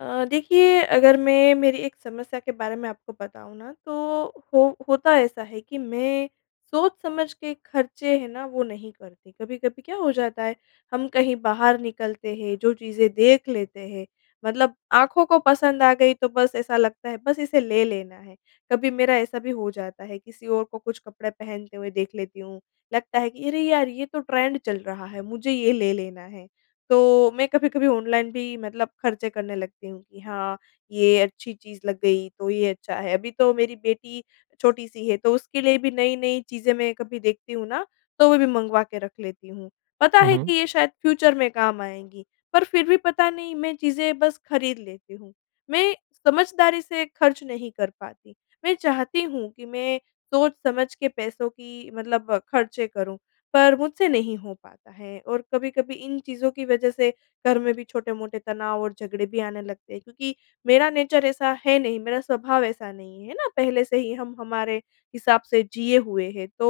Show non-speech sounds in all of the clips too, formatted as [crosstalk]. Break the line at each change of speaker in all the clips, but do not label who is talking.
अ, देखिए अगर मैं मेरी एक समस्या के बारे में आपको बताऊँ ना तो हो होता ऐसा है कि मैं सोच समझ के खर्चे हैं ना वो नहीं करती। कभी-कभी क्या हो जाता है हम कहीं बाहर निकलते हैं जो चीज़ें देख लेते हैं मतलब आँखों को पसंद आ गई तो बस ऐसा लगता है बस इसे ले लेना है। कभी मेरा ऐसा भी हो जाता है किसी और को कुछ कपड़े पहनते हुए देख लेती हूँ लगता है कि अरे यार, ये तो ट्रेंड चल रहा है, मुझे ये ले लेना है। तो मैं कभी-कभी ऑनलाइन भी मतलब खर्चे करने लगती हूँ कि हाँ, ये अच्छी चीज़ लग गई तो ये अच्छा है। अभी तो मेरी बेटी छोटी-सी है तो उसके लिए भी नई-नई चीज़ें मैं कभी देखती हूँ ना तो वो भी मँगवा के रख लेती हूँ। पता
हुँ,
है
हुँ।
कि ये शायद फ्यूचर में काम आएँगी पर फिर भी पता नहीं मैं चीज़ें बस खरीद लेती हूँ। मैं समझदारी से खर्च नहीं कर पाती। मैं चाहती हूँ कि मैं सोच समझ के पैसों की मतलब खर्चे करूँ, पर मुझसे नहीं हो पाता है। और कभी-कभी इन चीज़ों की वजह से घर में भी छोटे-मोटे तनाव और झगड़े भी आने लगते हैं। क्योंकि मेरा नेचर ऐसा है नहीं। मेरा स्वभाव ऐसा नहीं है ना। पहले से ही हम हमारे हिसाब से जिए हुए हैं तो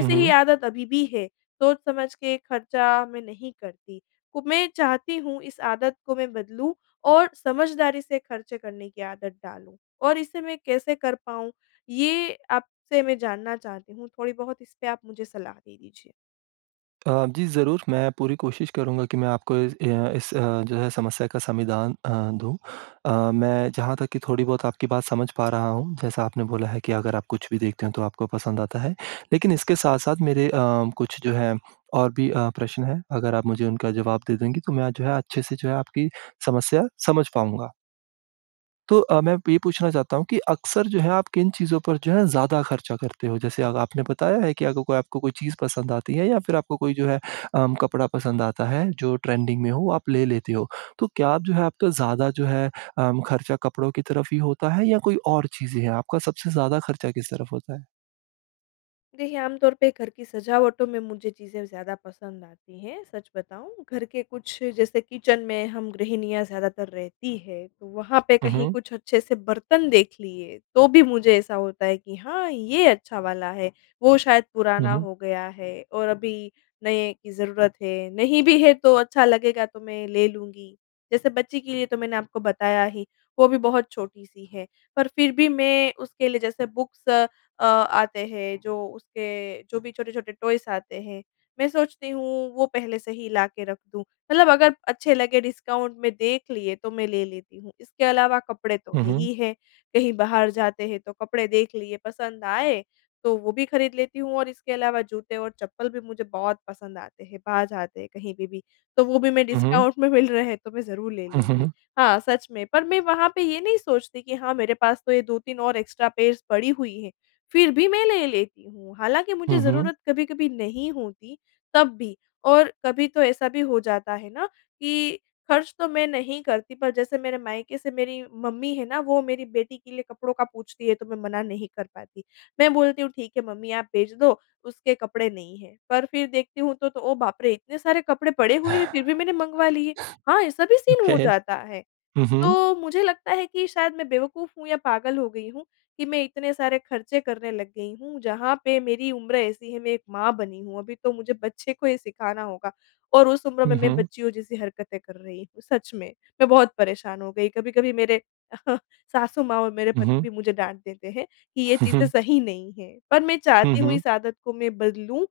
हुँ,
ही
हुँ।
आदत अभी भी है। सोच समझ के खर्चा मैं नहीं करती। कु मैं चाहती हूँ इस आदत को मैं बदलूँ और समझदारी से खर्चे करने की आदत डालूँ। और इसे मैं कैसे कर पाऊँ, ये आपसे मैं जानना चाहती हूँ। थोड़ी बहुत इसपे आप मुझे सलाह दे दीजिए।
अ, जी, ज़रूर। मैं पूरी कोशिश करूँगा कि मैं आपको इस अ, इस अ, जो है समस्या का समाधान अ, दूँ। अ, मैं जहाँ तक की थोड़ी बहुत आपकी बात समझ पा रहा हूँ जैसा आपने बोला है कि अगर आप कुछ भी देखते हो तो आपको पसंद आता है। लेकिन इसके साथ-साथ मेरे अ, कुछ जो है और भी अ, प्रश्न हैं अगर आप मुझे उनका जवाब दे देंगी तो मैं जो है अच्छे-से जो है आपकी समस्या समझ पाऊँगा। तो अ, मैं अ, ये पूछना चाहता हूँ कि अक्सर जो है आप किन चीज़ों पर जो है ज़्यादा ख़र्चा करते हो? जैसे, अब आपने बताया है कि अगर कोई आपको कोई चीज़ पसंद आती है या फ़िर आपको कोई जो है अ, कपड़ा पसंद आता है जो ट्रेंडिंग में हो आप ले लेते हो। तो क्या आप जो है आप ज़्यादा जो है अ, ख़र्चा कपड़ों की तरफ़ ही होता है या कोई और चीज़ें हैं? आपका सबसे ज़्यादा ख़र्चा किस तरफ़ होता है?
देखिए, आमतौर पे घर की सजावटों में मुझे चीज़ें ज़्यादा पसंद आती हैं। सच बताऊँ घर के कुछ जैसे किचन में हम गृहिणियाँ ज़्यादातर रहती है तो वहाँ पे
हुँ,
कहीं
हुँ।
कुछ अच्छे से बर्तन देख लिए तो भी मुझे ऐसा होता है कि हाँ ये अच्छा वाला है। वो शायद
हुँ,
पुराना
हुँ।
हो गया है और अभी नए की ज़रूरत है। नहीं भी है तो अच्छा लगेगा तो मैं ले लूँगी। जैसे बच्ची के लिए तो मैंने आपको बताया ही वो भी बहुत छोटी-सी है पर फ़िर भी मैं उसके लिए जैसे बुक्स अ, आते हैं जो उसके जो भी छोटे-छोटे टॉयस आते हैं मैं सोचती हूँ वो पहले से ही ला के रख दूँ मतलब अगर अच्छे लगे डिस्काउंट में देख लिए तो मैं ले लेती हूँ। इसके अलावा कपड़े तो
हुँ,
है
हुँ।
ही है। कहीं बाहर जाते हैं तो कपड़े देख लिए पसंद आए तो वो भी ख़रीद लेती हूँ और इसके अलावा जूते और चप्पल भी मुझे बहुत पसंद आते हैं बाहर जाते हैं कहीं पे भी। तो वो भी मैं
हुँ, हुँ।
डिस्काउंट में मिल रहे हैं तो मैं ज़रूर ले
हुँ, हुँ,
लूँगी।
हुँ।
हाँ, सच में, पर मैं वहाँ पे ये नहीं सोचती कि हाँ मेरे पास तो ये 2-3 और एक्स्ट्रा पेयर्स पड़ी हुई है। फ़िर भी मैं ले लेती हूँ हालाँकि मुझे
हुँ, हुँ।
ज़रूरत कभी-कभी नहीं होती तब भी। और कभी तो ऐसा भी हो जाता है ना कि ख़र्च तो मैं नहीं करती पर जैसे मेरे मायके से मेरी मम्मी है ना वो मेरी बेटी के लिए कपड़ों का पूछती है तो मैं मना नहीं कर पाती। मैं बोलती हूँ ठीक है मम्मी आप भेज दो उसके कपड़े नहीं हैं पर फ़िर देखती हूँ तो तो, ओह बाप रे, इतने सारे कपड़े पड़े हुए हैं फ़िर भी मैंने मंगवा लिए। हाँ, ऐसा भी सीन
ओके।
हो जाता है।
हुँ, हुँ।
तो मुझे लगता है कि शायद मैं बेवकूफ़ हूँ या पागल हो गई हूँ कि मैं इतने सारे ख़र्चे करने लग गई हूँ। जहाँ पे मेरी उम्र ऐसी है मैं एक माँ बनी हूँ अभी तो मुझे बच्चे को ये सिखाना होगा और उस उम्र में
हुँ,
मैं
हुँ।
बच्चियों जैसी हरकतें कर रही हूँ। सच में मैं बहुत परेशान हो गई। कभी-कभी मेरे [chuckles] सासु माँ और मेरे
हुँ,
पति
हुँ।
भी मुझे डाँट देते हैं कि ये
हुँ,
चीज़ें
हुँ।
सही नहीं है। पर मैं
हुँ,
चाहती हूँ
हुँ।
इस आदत को मैं बदलूँ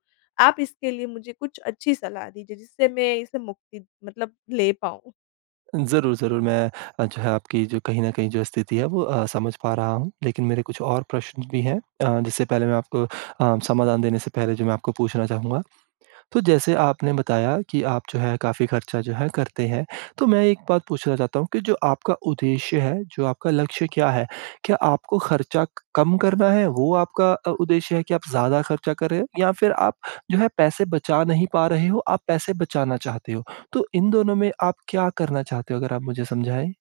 आप इसके लिए मुझे कुछ अच्छी सलाह दीजिए जिससे मैं इसे मुक्ति मतलब ले पाऊँ।
ज़रूर, ज़रूर। मैं अच्छा आपकी जो कहीं न कहीं जो स्थिति है वो अ, समझ पा रहा हूँ। लेकिन मेरे कुछ और प्रश्न भी है, अ, जिससे पहले मैं आपको अ, समाधान देने से पहले जो मैं आपको पूछना चाहूँगा। तो जैसे आपने बताया कि आप जो है काफ़ी ख़र्चा जो है करते हैं। तो मैं एक बात पूछना चाहता हूँ कि जो आपका उद्देश्य है, जो आपका लक्ष्य क्या है? क्या आपको ख़र्चा कम करना है वो आपका अ, उद्देश्य है कि आप ज़्यादा ख़र्चा कर रहे हो? या फिर आप जो है अ, पैसे बचा नहीं पा रहे हो, आप पैसे बचाना चाहते हो? तो इन दोनों में आप क्या करना चाहते हो अगर आप मुझे समझाएँ?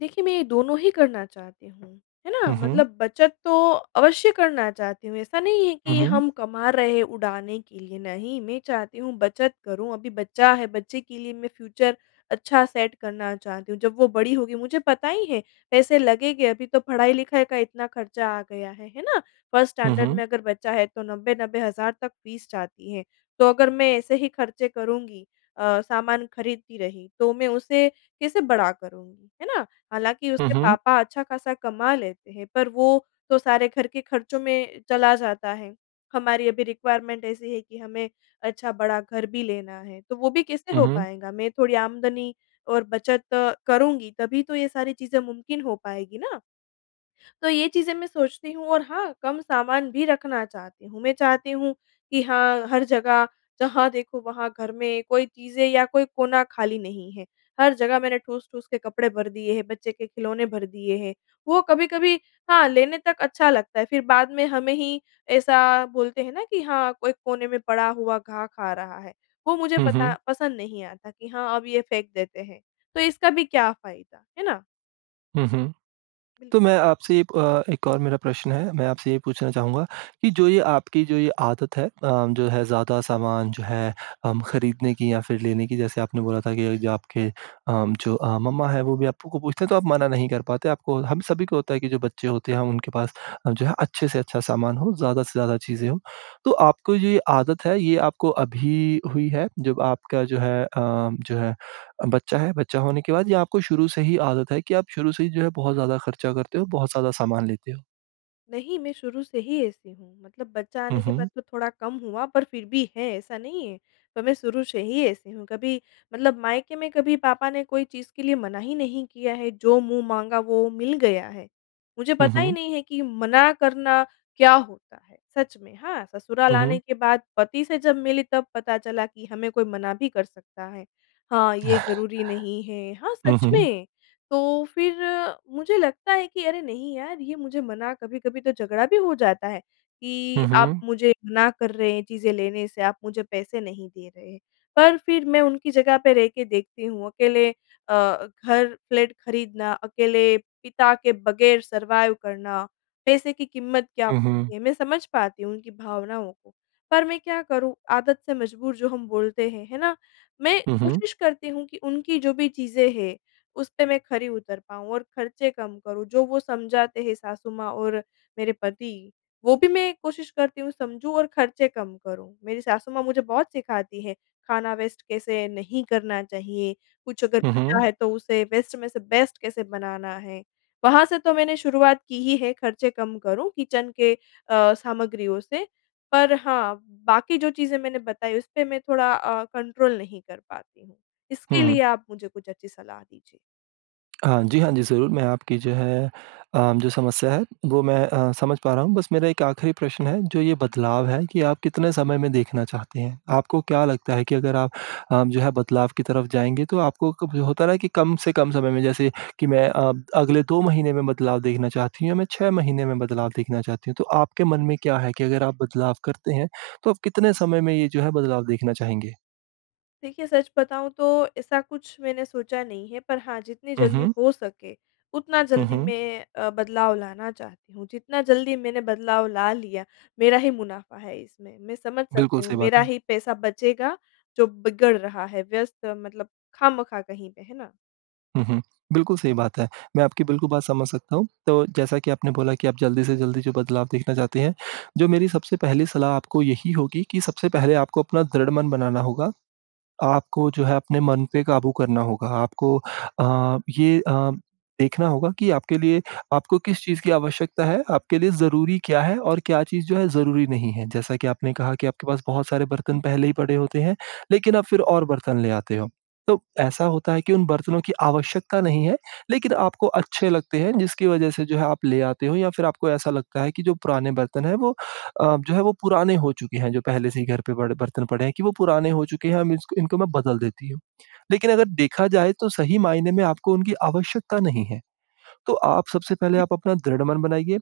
देखिए मैं ये दोनों ही करना चाहती हूँ। है ना,
हुँ, हुँ।
मतलब बचत तो अवश्य करना चाहती हूँ। ऐसा नहीं है
हुँ,
कि
हुँ।
हम कमा रहे हैं उड़ाने के लिए। नहीं, मैं चाहती हूँ बचत करूँ। अभी बच्चा है, बच्चे के लिए मैं फ्यूचर अच्छा सेट करना चाहती हूँ। जब वो बड़ी होगी मुझे पता ही है पैसे लगेंगे। अभी तो पढ़ाई-लिखाई का इतना ख़र्चा आ गया है, है ना। फर्स्ट
हुँ,
स्टैंडर्ड में
हुँ।
अगर बच्चा है तो 90-90,000 तक फ़ीस जाती है। तो अगर मैं ऐसे ही ख़र्चे करुँगी अ, सामान खरीदती रही तो मैं उसे कैसे बड़ा करूँगी, है ना। हालाँकि
हुँ,
उसके
हुँ।
पापा अच्छा-खासा कमा लेते हैं पर वो तो सारे घर के ख़र्चों में चला जाता है। हमारी अभी रेक्विरमेंट ऐसी है कि हमें अच्छा बड़ा घर भी लेना है। तो वो भी कैसे
हुँ,
हो
हुँ।
पाएगा? मैं थोड़ी आमदनी और बचत अ, करुँगी तभी तो ये सारी चीज़ें मुमकिन हो पाएगी ना। तो ये चीज़ें मैं सोचती हूँ। और हाँ, कम सामान भी रखना चाहती हूँ। मैं चाहती हूँ कि हाँ, हर जगह जहाँ देखो वहाँ घर में कोई चीज़ें या कोई कोना खाली नहीं है। हर जगह मैंने ठूस-ठूस के कपड़े भर दिए हैं, बच्चे के खिलौने भर दिए हैं। वो कभी-कभी हाँ, लेने तक अच्छा लगता है फिर बाद में हमें ही ऐसा बोलते हैं ना कि हाँ, कोई कोने में पड़ा हुआ घा खा रहा है। वो मुझे
हुँ,
पता
हुँ।
पसंद नहीं आता कि हाँ, अब ये फेंक देते हैं। तो इसका भी क्या फ़ायदा, है ना।
हुँ, हुँ,
बिल
तो मैं आपसे ये प एक और मेरा प्रश्न है मैं आपसे ये पूछना चाहूँगा कि जो ये आपकी जो ये आदत है अ, जो है ज़्यादा सामान, जो है हम खरीदने की या फिर लेने की जैसे आपने बोला था अभी कि जो आपके अम, जो अ, मम्मा है वो भी आपको पूछते हैं, तो आप मना नहीं कर पाते आपको हम सभी को होता है कि जो बच्चे होते हैं उनके पास अ, जो है अच्छे से अच्छा सामान हो, ज़्यादा से ज़्यादा चीज़ें हो। तो आपको ये आदत है ये आपको अभी हुई है, जब आपका जो है अ, जो है बच्चा है, बच्चा होने के बाद या आपको शुरू से ही आदत है कि आप शुरू से ही जो है बहुत ज़्यादा खर्चा करते हो, बहुत ज़्यादा सामान लेते हो?
नहीं मैं शुरू से ही ऐसी हूँ, मतलब बच्चा
हुँ,
आने के बाद
हुँ।
तो थोड़ा कम हुआ पर फिर भी है ऐसा नहीं है। तो मैं शुरू से ही ऐसी हूँ, कभी मतलब मायके में कभी पापा ने कोई चीज़ के लिए मना ही नहीं किया है, जो मुँह माँगा वो मिल गया है। मुझे
हुँ,
पता ही
हुँ।
नहीं है कि मना करना क्या होता है? सच में। हाँ, ससुराल
हुँ,
आने
हुँ।
के बाद पति से जब मिली, तब पता चला कि हमें कोई मना भी कर सकता है। हाँ, ये ज़रूरी नहीं है,
[chuckles]
हाँ
हुँ,
सच
हुँ।
में तो फिर मुझे लगता है कि अरे, नहीं यार ये मुझे मना कभी-कभी तो झगड़ा भी हो जाता है कि
हुँ,
आप
हुँ।
मुझे मना कर रहे हैं चीज़ें लेने से, आप मुझे पैसे नहीं दे रहे हैं। पर फिर मैं उनकी जगह पे रह के देखती हूँ, अकेले अ, घर फ्लैट ख़रीदना, अकेले पिता के बग़ैर सरवाइव करना। पैसे की कीमत क्या
हुँ, हुँ।
होती है? मैं समझ पाती हूँ उनकी भावनाओं को, पर मैं क्या करूँ आदत से मजबूर जो हम बोलते हैं। है ना? मैं
हुँ, हुँ।
कोशिश करती हूँ कि उनकी जो भी चीज़ें हैं, उस पे मैं खरी उतर पाऊँ और खर्चे कम करूँ। जो वो समझाते हैं सासु माँ और मेरे पति, वो भी मैं कोशिश करती हूँ समझूँ और खर्चे कम करूँ, मेरी सासु माँ मुझे बहुत सिखाती है, खाना वेस्ट कैसे नहीं करना चाहिए? कुछ अगर
हुँ,
बचा
हुँ।
है, तो उसे वेस्ट में से बेस्ट कैसे बनाना है। वहाँ से तो मैंने शुरुआत की ही है खर्चे कम करूँ, किचन के अ, सामग्रियों से, पर हाँ बाकी जो चीज़ें मैंने बताई उस पे मैं थोड़ा अ, कंट्रोल नहीं कर पाती हूँ। इसके
हुँ,
लिए
हुँ।
आप मुझे कुछ अच्छी सलाह दीजिए।
हाँ जी, हाँ जी, ज़रूर मैं आपकी जो है अ, जो समस्या है वो मैं अ, समझ पा रहा हूँ बस मेरा एक आखिरी प्रश्न है, जो ये बदलाव है ये आप कितने समय में देखना चाहते हैं? आपको क्या लगता है कि अगर आप अ, जो है बदलाव की तरफ जाएँगे, तो आपको कब होता है ना कि कम से कम समय में जैसे कि मैं अ, अगले 2 महीने में बदलाव देखना चाहती हूँ या मैं 6 महीने में बदलाव देखना चाहती हूँ। तो आपके मन में क्या है कि अगर आप बदलाव करते हैं, तो आप कितने समय में ये जो है बदलाव देखना चाहेंगे?
देखिए, सच बताऊँ तो, ऐसा कुछ मैंने सोचा नहीं है, पर हाँ जितनी
हुँ,
जल्दी
हुँ।
हो सके, उतना
हुँ,
जल्दी
हुँ।
मैं अ, बदलाव लाना चाहती हूँ, जितना जल्दी मैंने बदलाव ला लिया, मेरा ही मुनाफा है इसमें। मैं समझ सकती
बिल्कुल
हूँ,
सही बात
मेरा
है।
ही पैसा बचेगा जो बिगड़ रहा है व्यस्त मतलब खामखा कहीं पे है ना?
हुँ, हुँ। बिल्कुल सही बात है। मैं आपकी बिल्कुल बात समझ सकता हूँ, तो जैसा कि आपने बोला कि आप जल्दी से जल्दी जो बदलाव देखना चाहते हैं, जो मेरी सबसे पहली सलाह आपको यही होगी कि सबसे पहले आपको अपना दृढ़ मन बनाना होगा। आपको जो है, अपने मन पे क़ाबू करना होगा। आपको अ, ये अ, देखना होगा कि आपके लिए आपको किस चीज़ की आवश्यकता है, आपके लिए ज़रूरी क्या है? और क्या चीज़ जो है ज़रूरी नहीं है, जैसा कि आपने कहा कि आपके पास बहुत सारे बर्तन पहले ही पड़े होते हैं, लेकिन आप फिर और बर्तन ले आते हो, तो ऐसा होता है कि उन बर्तनों की आवश्यकता नहीं है, लेकिन आपको अच्छे लगते हैं, जिसकी वजह से जो है आप ले आते हो या फिर आपको ऐसा लगता है कि जो पुराने बर्तन हैं वो अ, जो है वो पुराने हो चुके हैं, जो पहले से ही घर पे पड़ बर्तन पड़े हैं कि वो पुराने हो चुके हैं, हम इस इनको मैं बदल देती हूँ। लेकिन अगर देखा जाए तो सही मायने में आपको उनकी आवश्यकता नहीं है, तो आप सबसे पहले आप अपना दृढ़मन बनाइए,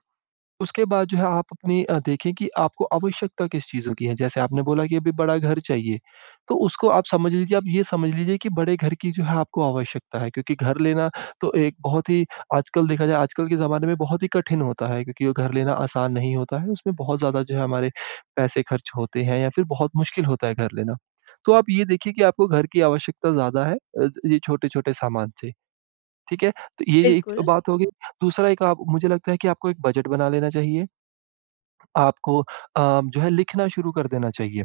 उसके बाद जो है आप अपनी देखें कि आपको आवश्यकता किस चीज़ों की है? जैसे आपने बोला कि अभी बड़ा घर चाहिए, तो उसको आप समझ लीजिए आप ये समझ लीजिए कि बड़े घर की जो है आपको आवश्यकता है क्योंकि घर लेना तो एक बहुत ही आजकल देखा जाए, आजकल के ज़माने में बहुत ही कठिन होता है क्योंकि वो घर लेना आसान नहीं होता है, उसमें बहुत ज़्यादा जो है हमारे पैसे खर्च होते हैं या फिर बहुत मुश्किल होता है घर लेना, तो आप ये देखिए कि आपको घर की आवश्यकता ज़्यादा है अ, ये छोटे-छोटे सामान से, ठीक है? तो ये ये एक
बिल्कुल।
बात होगी। दूसरा एक आप मुझे लगता है कि आपको एक बजट बना लेना चाहिए, आपको अ, जो है लिखना शुरू कर देना चाहिए।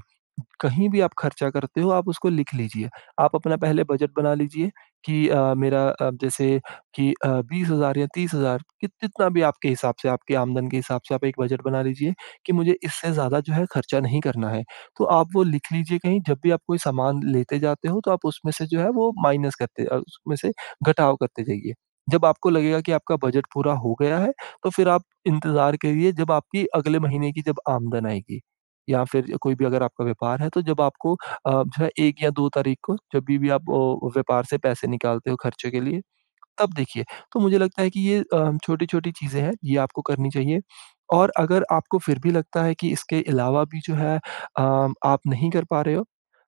कहीं भी आप खर्चा करते हो, आप उसको लिख लीजिए। आप अपना पहले बजट बना लीजिए कि अ, मेरा अब जैसे कि अ, 20,000 या 30,000 कि कितना भी आपके हिसाब से, आपके आमदन के हिसाब से, आप एक बजट बना लीजिए कि मुझे, इससे ज़्यादा जो है खर्चा नहीं करना है। तो आप वो लिख लीजिए कहीं जब भी आप कोई सामान लेते जाते हो, तो आप उसमें से जो है वो माइनस करते उसमें से घटाव करते जाइए, जब आपको लगेगा कि आपका बजट पूरा हो गया है तो फिर आप इंतज़ार करिए, जब आपकी अगले महीने की जब आमदन आएगी या फिर कोई भी अगर आपका व्यापार है तो जब आपको अ, जो है 1 या 2 तारीख को जब भी भी आप अ, व्यापार से पैसे निकालते हो खर्चे के लिए तब देखिए। तो मुझे लगता है कि ये अ, हम छोटी-छोटी चीज़ें हैं, ये आपको करनी चाहिए और अगर आपको फिर भी लगता है कि इसके अलावा भी जो है अम, आप नहीं कर पा रहे हो,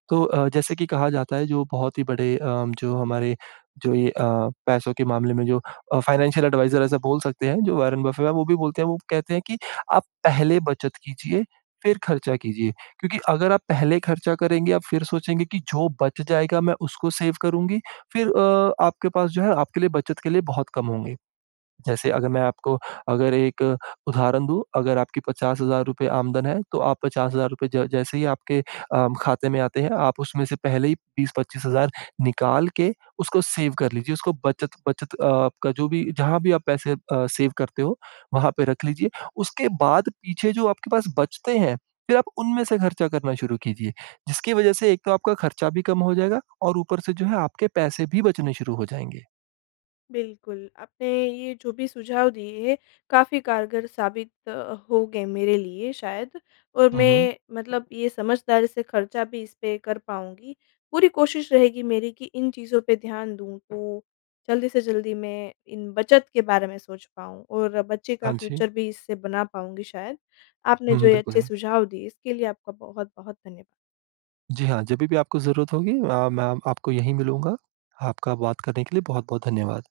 तो अ, जैसे कि कहा जाता है जो बहुत ही बड़े अम, जो हमारे जो ये अ, पैसों के मामले में जो अ, फ़ाइनेंशियल एडवाइज़र ऐसा बोल सकते हैं जो वॉरेन बफ़ेट है वो भी बोलते हैं वो कहते हैं कि आप पहले बचत कीजिए फिर ख़र्चा कीजिए क्योंकि अगर आप पहले ख़र्चा करेंगे, आप फिर सोचेंगे कि जो बच जाएगा मैं उसको सेव करुँगी फिर अ, आपके पास जो है आपके लिए बचत के लिए बहुत कम होंगे। जैसे अगर मैं आपको अगर एक उदाहरण दूँ, अगर आपके ₹50,000 आमदन है, तो आप ₹50,000 ज जैसे ही आपके अ, खाते में आते हैं आप उसमें से पहले ही 20-25,000 निकाल के उसको सेव कर लीजिए उसको बचत बचत आपका जो भी, जहाँ भी आप पैसे अ, सेव करते हो, वहाँ पे रख लीजिए, उसके बाद पीछे जो आपके पास बचते हैं फिर आप उनमें से खर्चा करना शुरू कीजिए, जिसकी वजह से एक तो आपका ख़र्चा भी कम हो जाएगा और ऊपर से जो है आपके पैसे भी बचने शुरू हो जाएँगे।
बिल्कुल आपने ये जो भी सुझाव दिए हैं, काफ़ी कारगर साबित अ, होंगे मेरे लिए शायद और
हुँ, हुँ।
मैं मतलब ये समझदारी से खर्चा भी इस पे कर पाऊँगी। पूरी कोशिश रहेगी मेरी कि इन चीज़ों पे ध्यान दूँ, तो जल्दी से जल्दी मैं इन बचत के बारे में सोच पाऊँ और बच्चे का
हाँ जी।
फ्यूचर भी इससे बना पाऊँगी शायद। आपने
हुँ,
जो
हुँ।
ये
बिल्कुल
अच्छे
है।
सुझाव दिए, इसके लिए आपका बहुत-बहुत धन्यवाद।
जी हाँ, जभी भी आपको ज़रूरत होगी अ, मैं आपको यही मिलूँगा। आपका बात करने के लिए बहुत-बहुत धन्यवाद।